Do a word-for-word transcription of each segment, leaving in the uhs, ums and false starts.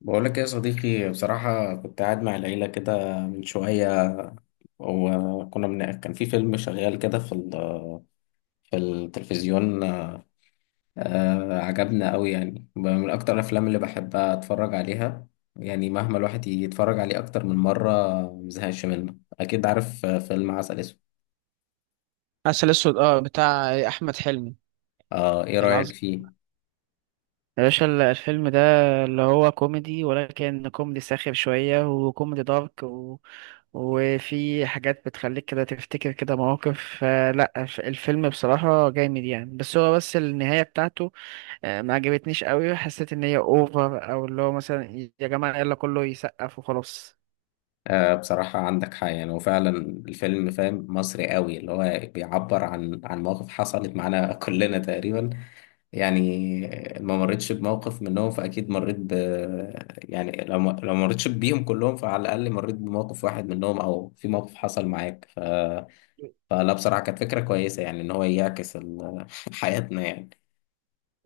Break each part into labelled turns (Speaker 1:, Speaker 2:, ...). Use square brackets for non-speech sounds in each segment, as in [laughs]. Speaker 1: بقولك يا صديقي، بصراحة كنت قاعد مع العيلة كده من شوية. وكنا من... كان في فيلم شغال كده في ال... في التلفزيون. آه... عجبنا أوي. يعني من أكتر الأفلام اللي بحبها أتفرج عليها، يعني مهما الواحد يتفرج عليه أكتر من مرة مزهقش منه. أكيد عارف، آه، فيلم عسل أسود.
Speaker 2: عسل اسود، اه، بتاع احمد حلمي
Speaker 1: آه... إيه رأيك
Speaker 2: العظيم.
Speaker 1: فيه؟
Speaker 2: يا باشا ال- الفيلم ده، اللي هو كوميدي، ولكن كوميدي ساخر شوية وكوميدي دارك، و... وفي حاجات بتخليك كده تفتكر كده مواقف، فلا ف- الفيلم بصراحة جامد يعني، بس هو بس النهاية بتاعته. آه، ما عجبتنيش قوي، حسيت ان هي اوفر، او اللي هو مثلا، يا جماعة يلا كله يسقف وخلاص.
Speaker 1: آه... بصراحة عندك حق يعني، وفعلا الفيلم فاهم مصري أوي، اللي هو بيعبر عن عن مواقف حصلت معانا [laughs] كلنا تقريبا. يعني ما مرتش بموقف منهم، فأكيد مريت ب يعني. لو ما... لو ما مريتش بيهم كلهم، فعلى الأقل مريت بموقف واحد منهم، أو في موقف حصل معاك ف... فلا بصراحة كانت فكرة كويسة، يعني إن هو يعكس ال... [laughs] حياتنا يعني.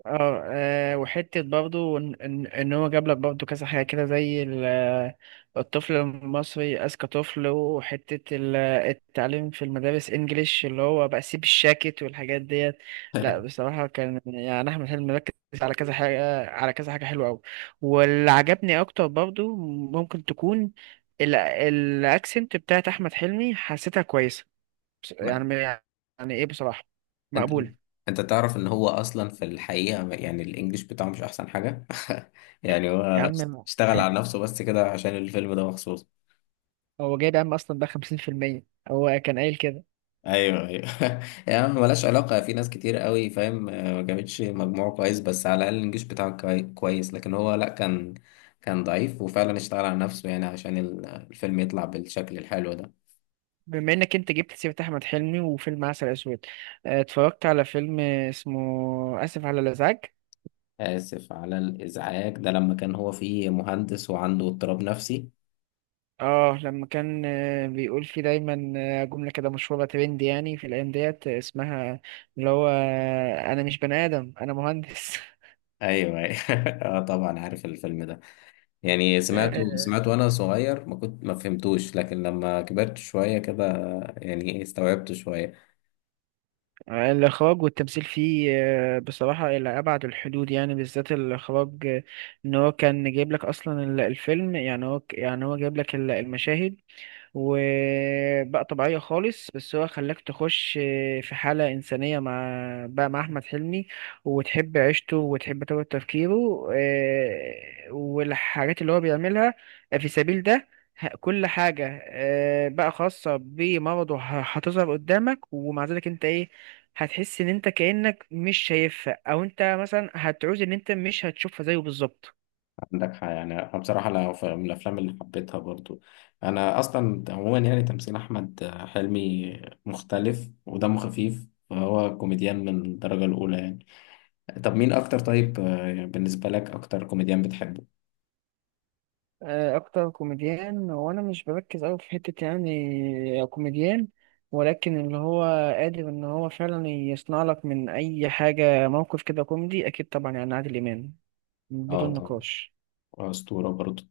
Speaker 2: اه، آه، وحتة برضو ان ان إن هو جاب لك برضو كذا حاجة كده، زي ال- آه، الطفل المصري أذكى طفل، وحتة ال- آه، التعليم في المدارس انجليش، اللي هو بقى سيب الشاكت والحاجات ديت. لا
Speaker 1: [laughs]
Speaker 2: بصراحة كان يعني أحمد حلمي مركز على كذا حاجة، على كذا حاجة حلوة أوي. واللي عجبني أكتر برضو ممكن تكون ال- الأكسنت بتاعت أحمد حلمي، حسيتها كويسة. بس-
Speaker 1: ما...
Speaker 2: يعني يعني إيه، بصراحة
Speaker 1: أنت
Speaker 2: مقبولة.
Speaker 1: أنت تعرف إن هو أصلا في الحقيقة ما- يعني الإنجليش بتاعه مش أحسن حاجة. [laughs] يعني
Speaker 2: يا
Speaker 1: هو
Speaker 2: عم،
Speaker 1: اشتغل على نفسه بس كده عشان الفيلم ده مخصوص.
Speaker 2: هو جايب عم اصلا بقى خمسين بالمية، هو كان قايل كده.
Speaker 1: ايوه ايوه. [laughs] يا عم ملهاش علاقه، في ناس كتير قوي فاهم، آه، ما جابتش مجموع كويس، بس على الاقل الانجليش بتاعه كوي- كويس. لكن هو لا، كان كان ضعيف وفعلا اشتغل على نفسه، يعني عشان ال- الفيلم يطلع بالشكل الحلو ده.
Speaker 2: بما انك انت جبت سيرة احمد حلمي وفيلم عسل اسود، آه، اتفرجت على فيلم اسمه اسف على الازعاج.
Speaker 1: اسف على الازعاج ده، لما كان هو فيه مهندس وعنده اضطراب نفسي.
Speaker 2: اه، لما كان آه، بيقول فيه دايما آه، جملة كده مشهورة، ترند يعني في الايام ديت، آه، اسمها اللي هو آه، انا مش بني ادم، انا مهندس.
Speaker 1: ايوه ايوه. [laughs] اه طبعا عارف الفيلم ده. يعني سمعته
Speaker 2: [laughs]
Speaker 1: سمعته وانا صغير، ما كنت ما فهمتوش، لكن لما كبرت شويه كده يعني إيه، استوعبته شويه.
Speaker 2: آه، الإخراج والتمثيل فيه آه، بصراحة إلى أبعد الحدود، يعني بالذات الإخراج. آه، إن هو كان جايب لك أصلا ال- الفيلم، يعني هو ك- يعني هو جايب لك ال- المشاهد، وبقى طبيعية خالص، بس هو خلاك تخش في حالة إنسانية مع، بقى مع أحمد حلمي، وتحب عيشته وتحب طريقة تفكيره، آه، والحاجات اللي هو بيعملها في سبيل ده. ه- كل حاجة آه، بقى خاصة بمرضه ه- هتظهر قدامك، ومع ذلك انت ايه، هتحس ان انت كأنك مش شايفها، او انت مثلا هتعوز ان انت مش هتشوفها زيه بالظبط.
Speaker 1: عندك حق يعني. انا بصراحه لا، ف- من الافلام اللي حبيتها برضو. انا اصلا عموما يعني تمثيل احمد حلمي مختلف ودمه خفيف، فهو كوميديان من الدرجه الاولى يعني. طب مين اكتر؟ طيب، آه، بالنسبه لك اكتر كوميديان بتحبه؟
Speaker 2: آه، اكتر كوميديان، وانا مش بركز قوي في حتة يعني كوميديان، ولكن اللي هو قادر ان هو فعلا يصنع لك من اي حاجة موقف كده كوميدي، اكيد طبعا يعني عادل امام
Speaker 1: اه
Speaker 2: بدون
Speaker 1: طبعا،
Speaker 2: نقاش.
Speaker 1: اسطوره برضو.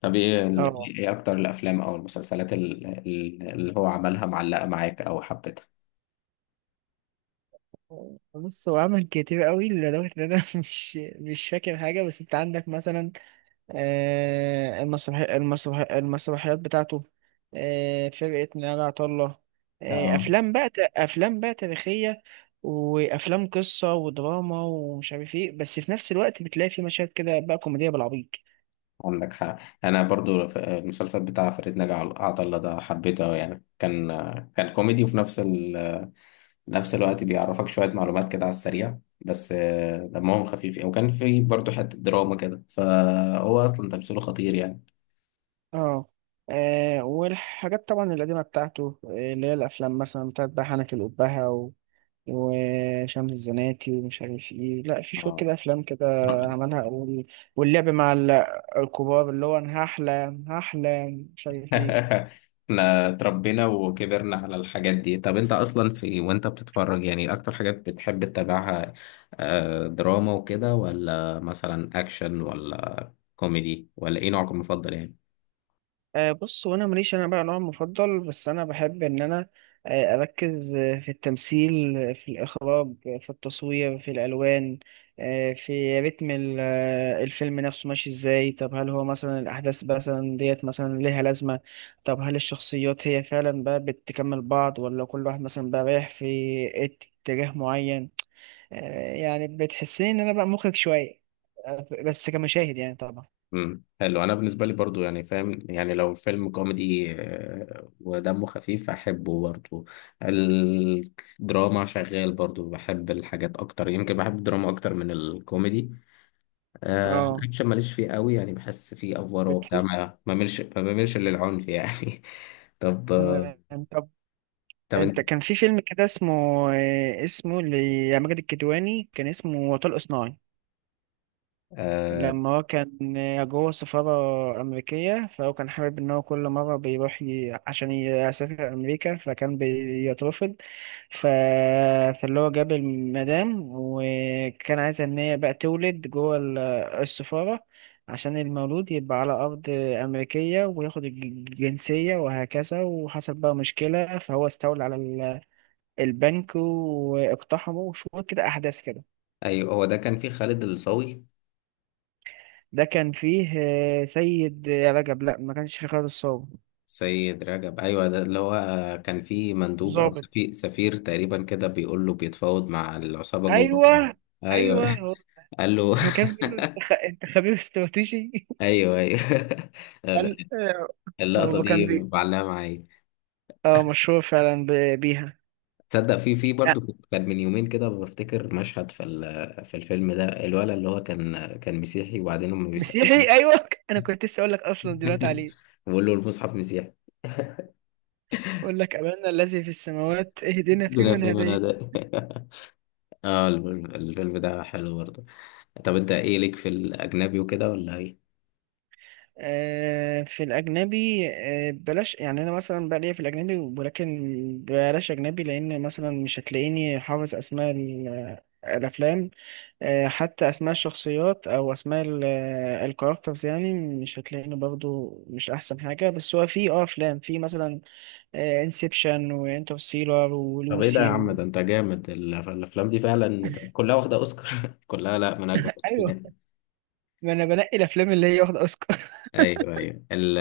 Speaker 1: طب ايه ال-
Speaker 2: اه،
Speaker 1: ايه اكتر الافلام او المسلسلات ال- ال- اللي هو عملها معلقه معاك او حبيتها؟
Speaker 2: بص هو عمل كتير قوي، لدرجة ان انا [laughs] مش مش فاكر حاجة، بس انت عندك مثلا آه، المسرحي المسرحي المسرحيات بتاعته، آه، فرقة نيال عطلة، آه،
Speaker 1: اه
Speaker 2: أفلام بقى ت- أفلام بقى تاريخية، وأفلام قصة ودراما، ومش عارف إيه، بس في نفس الوقت بتلاقي في مشاهد كده بقى كوميدية بالعبيط.
Speaker 1: عندك حق. انا برضو ف- المسلسل بتاع فريد نجا عل- عطله ده حبيته أوي يعني. كان كان كوميدي، وفي نفس ال... نفس الوقت بيعرفك شويه معلومات كده على السريع. بس آه، دمهم خفيف يعني. وكان في برضو حته دراما كده، فهو اصلا تمثيله خطير يعني.
Speaker 2: اه، آه، والحاجات طبعا القديمة بتاعته آه، اللي هي الأفلام مثلا بتاعت بقى حنك الأبهة وشمس الزناتي، ومش عارف ايه، لا في شوية
Speaker 1: اه.
Speaker 2: كده افلام كده عملها، وال- واللعب مع ال- الكبار، اللي هو انا هحلم هحلم، مش عارف ايه.
Speaker 1: [laughs] احنا اتربينا وكبرنا على الحاجات دي. طب انت اصلا في وانت بتتفرج يعني اكتر حاجات بتحب تتابعها، آه، دراما وكده، ولا مثلا اكشن، ولا كوميدي، ولا ايه نوعك المفضل يعني؟
Speaker 2: آه، بص، وانا ماليش انا بقى نوع مفضل، بس انا بحب ان انا آه، اركز آه، في التمثيل، آه، في الاخراج، آه، في التصوير، في الالوان، آه، في رتم ال- آه، الفيلم نفسه ماشي ازاي. طب هل هو مثلا الاحداث مثلا ديت مثلا ليها لازمه؟ طب هل الشخصيات هي فعلا بقى بتكمل بعض، ولا كل واحد مثلا بقى رايح في اتجاه معين؟ آه، يعني بتحسني ان انا بقى مخرج شويه، آه، بس كمشاهد يعني طبعا.
Speaker 1: امم حلو. انا بالنسبه لي برضو يعني فاهم، يعني لو فيلم كوميدي آه، ودمه خفيف احبه برضو. الدراما شغال برضو، بحب الحاجات اكتر، يمكن بحب الدراما اكتر من الكوميدي. آه،
Speaker 2: اه،
Speaker 1: الاكشن ماليش فيه قوي يعني، بحس فيه افوار وبتاع، ما
Speaker 2: بتحس،
Speaker 1: ما بعملش ما بعملش للعنف يعني. [laughs] طب آه،
Speaker 2: تمام.
Speaker 1: طب
Speaker 2: انت
Speaker 1: انت
Speaker 2: كان في فيلم كده اسمه آه، اسمه لماجد الكدواني، كان اسمه وطلق صناعي.
Speaker 1: آه،
Speaker 2: لما هو كان آه، جوه سفارة أمريكية، فهو كان حابب إن هو كل مرة بيروح ي... عشان يسافر أمريكا، فكان بيترفض. ف... فاللي هو جاب المدام، وكان عايز إن هي بقى تولد جوه ال- السفارة، عشان المولود يبقى على أرض أمريكية وياخد الج- الجنسية وهكذا. وحصل بقى مشكلة، فهو استولى على البنك واقتحموا شوية كده أحداث كده.
Speaker 1: ايوه، هو ده كان فيه خالد الصاوي.
Speaker 2: ده كان فيه آه، سيد رجب، لا ما كانش فيه خالد الصاوي.
Speaker 1: سيد رجب ايوه، ده اللي هو، آه، كان فيه مندوب او
Speaker 2: الظابط،
Speaker 1: سفير, سفير تقريبا كده، بيقول له بيتفاوض مع العصابه جوه
Speaker 2: أيوه،
Speaker 1: ف-
Speaker 2: أيوه،
Speaker 1: ايوه.
Speaker 2: هو
Speaker 1: [laughs] قال له. [laughs]
Speaker 2: لما كان بيقول له: أنت خ- أنت خبير استراتيجي.
Speaker 1: ايوه ايوه.
Speaker 2: [laughs] قال آه،
Speaker 1: [laughs]
Speaker 2: ما
Speaker 1: اللقطه
Speaker 2: هو كان
Speaker 1: دي
Speaker 2: بي،
Speaker 1: معلقه معايا.
Speaker 2: اه مشهور فعلا ب- بيها.
Speaker 1: تصدق في في
Speaker 2: آه،
Speaker 1: برضه، كنت- كان من يومين كده بفتكر مشهد في ال- في الفيلم ده. الولد اللي هو كان كان مسيحي، وبعدين هم بيسألوه.
Speaker 2: مسيحي، أيوه. أنا كنت لسه أقول لك أصلا دلوقتي
Speaker 1: [laughs]
Speaker 2: عليه.
Speaker 1: بيقول له المصحف مسيحي،
Speaker 2: أقول لك: أبانا الذي في السماوات اهدنا
Speaker 1: الدنيا في
Speaker 2: فيمن هديت.
Speaker 1: المنادق. [laughs] اه الفيلم الفيلم ده حلو برضه. طب انت ايه ليك في الاجنبي وكده ولا ايه؟
Speaker 2: آه، في الأجنبي آه، بلاش، يعني أنا مثلا بقى ليا في الأجنبي، ولكن بلاش أجنبي، لأن مثلا مش هتلاقيني حافظ أسماء ال- آه، الأفلام، آه، حتى أسماء الشخصيات أو أسماء ال- الكاركترز، يعني مش هتلاقيني برضو مش أحسن حاجة. بس هو في أه أفلام، في مثلا انسبشن وانترستيلر
Speaker 1: طب ايه ده يا
Speaker 2: ولوسي
Speaker 1: عم؟
Speaker 2: و...
Speaker 1: ده انت جامد، ال- الافلام دي فعلا كلها واخده اوسكار. [laughs] كلها، لا، من اجمل
Speaker 2: [laughs] أيوه،
Speaker 1: الافلام.
Speaker 2: ما أنا بنقي الأفلام اللي هي واخدة أوسكار.
Speaker 1: ايوه ايوه ال-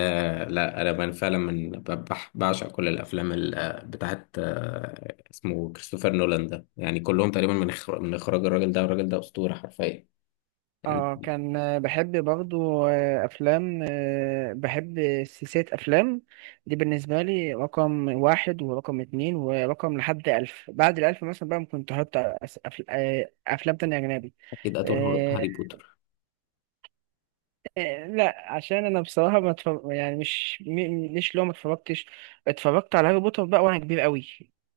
Speaker 1: لا، انا من فعلا من ب- بح- بعشق كل الافلام ال- بتاعت، آه، اسمه كريستوفر نولان ده، يعني كلهم تقريبا من إخر- من اخراج الراجل ده. الراجل ده اسطوره حرفيا يعني.
Speaker 2: اه، كان آه، بحب برضو آه، افلام، آه، بحب سلسلة افلام، دي بالنسبة لي رقم واحد ورقم اتنين ورقم لحد الف بعد الالف. مثلا بقى ممكن تحط أس- أف- آه، افلام تانية اجنبي.
Speaker 1: اكيد، قتل هار-
Speaker 2: آه،
Speaker 1: هاري بوتر.
Speaker 2: آه، لا، عشان انا بصراحة ما اتفرج يعني، مش م- مش لو ما اتفرجتش. اتفرجت على هاري بوتر بقى وانا كبير قوي،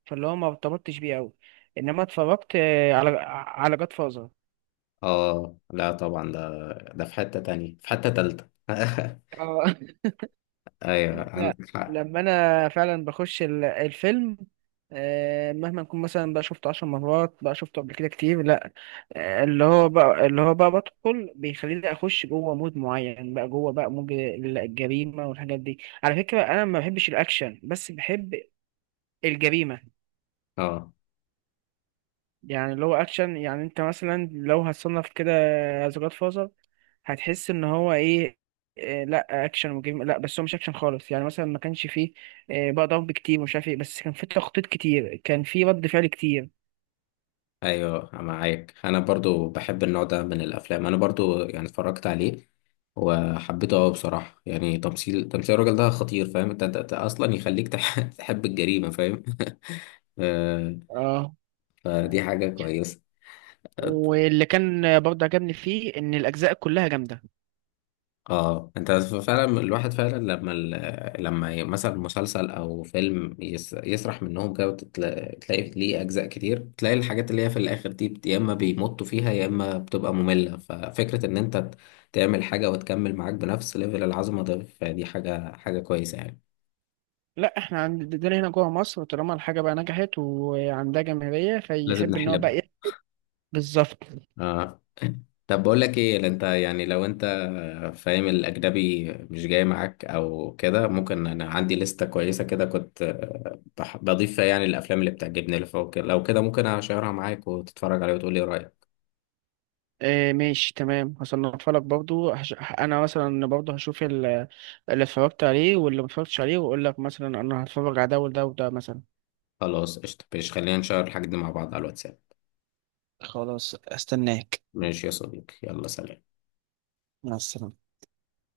Speaker 2: فاللي هو ما ارتبطتش بيه قوي، انما اتفرجت آه، على على جاد فازر.
Speaker 1: اه لا طبعا، ده ده في حته تانية، في حته تالتة. [laughs]
Speaker 2: [laughs]
Speaker 1: ايوه
Speaker 2: لا،
Speaker 1: عندك حق.
Speaker 2: لما انا فعلا بخش ال- الفيلم، آه، مهما نكون مثلا بقى شفته عشر مرات، بقى شفته قبل كده كتير. لا آه، اللي هو بقى اللي هو بقى بدخل بيخليني اخش جوه مود معين، بقى جوه بقى مود ال- الجريمه والحاجات دي. على فكره انا ما بحبش الاكشن، بس بحب الجريمه.
Speaker 1: اه
Speaker 2: يعني اللي هو اكشن، يعني انت مثلا لو هتصنف كده از جاد فازر، هتحس ان هو ايه؟ إيه، لا اكشن وجيم، لا بس هو مش اكشن خالص، يعني مثلا ما كانش فيه إيه، بقى ضرب كتير ومش عارف ايه، بس كان فيه تخطيط كتير، كان فيه رد فعل كتير.
Speaker 1: ايوه معاك. انا برضو بحب النوع ده من الافلام، انا برضو يعني اتفرجت عليه وحبيته قوي بصراحه. يعني تمثيل تمثيل الراجل ده خطير. فاهم انت، أنت- أنت اصلا يخليك تح- [laughs] تحب الجريمه فاهم. [laughs] آه،
Speaker 2: اه،
Speaker 1: فدي حاجه كويسه.
Speaker 2: واللي كان برضه عجبني فيه ان الاجزاء كلها جامده.
Speaker 1: اه انت فعلا، الواحد فعلا لما ال... لما ي- مثلا مسلسل او فيلم يس... يسرح منهم كده، وتلاقي تلاقي ليه اجزاء كتير، تلاقي الحاجات اللي هي في الاخر دي بت... يا اما بيمطوا فيها، يا اما بتبقى مملة. ففكرة ان انت ت- تعمل حاجة وتكمل معاك بنفس ليفل العظمة ده، فدي حاجة حاجة كويسة يعني.
Speaker 2: لا، احنا عندنا هنا جوه مصر طالما الحاجه بقى نجحت وعندها جماهيريه،
Speaker 1: لازم
Speaker 2: فيحب ان هو بقى
Speaker 1: نحلبها.
Speaker 2: ايه. بالظبط.
Speaker 1: آه. طب بقول لك ايه، لا انت يعني لو انت فاهم الاجنبي مش جاي معاك او كده، ممكن انا عندي لستة كويسة كده، كنت بح- بضيف فيها يعني الافلام اللي بتعجبني اللي فوق كده. لو كده ممكن اشيرها معاك وتتفرج عليها وتقول لي رايك.
Speaker 2: إيه، ماشي تمام، هصنفها لك برضو. هش... انا مثلا برضو هشوف ال- اللي اتفرجت عليه واللي ما اتفرجتش عليه، واقول لك مثلا انا هتفرج على ده وده وده مثلا.
Speaker 1: خلاص قشطة، ماشي، خلينا نشير الحاجات دي مع بعض على الواتساب.
Speaker 2: خلاص، استناك.
Speaker 1: ماشي يا صديقي، يلا سلام.
Speaker 2: مع السلامة.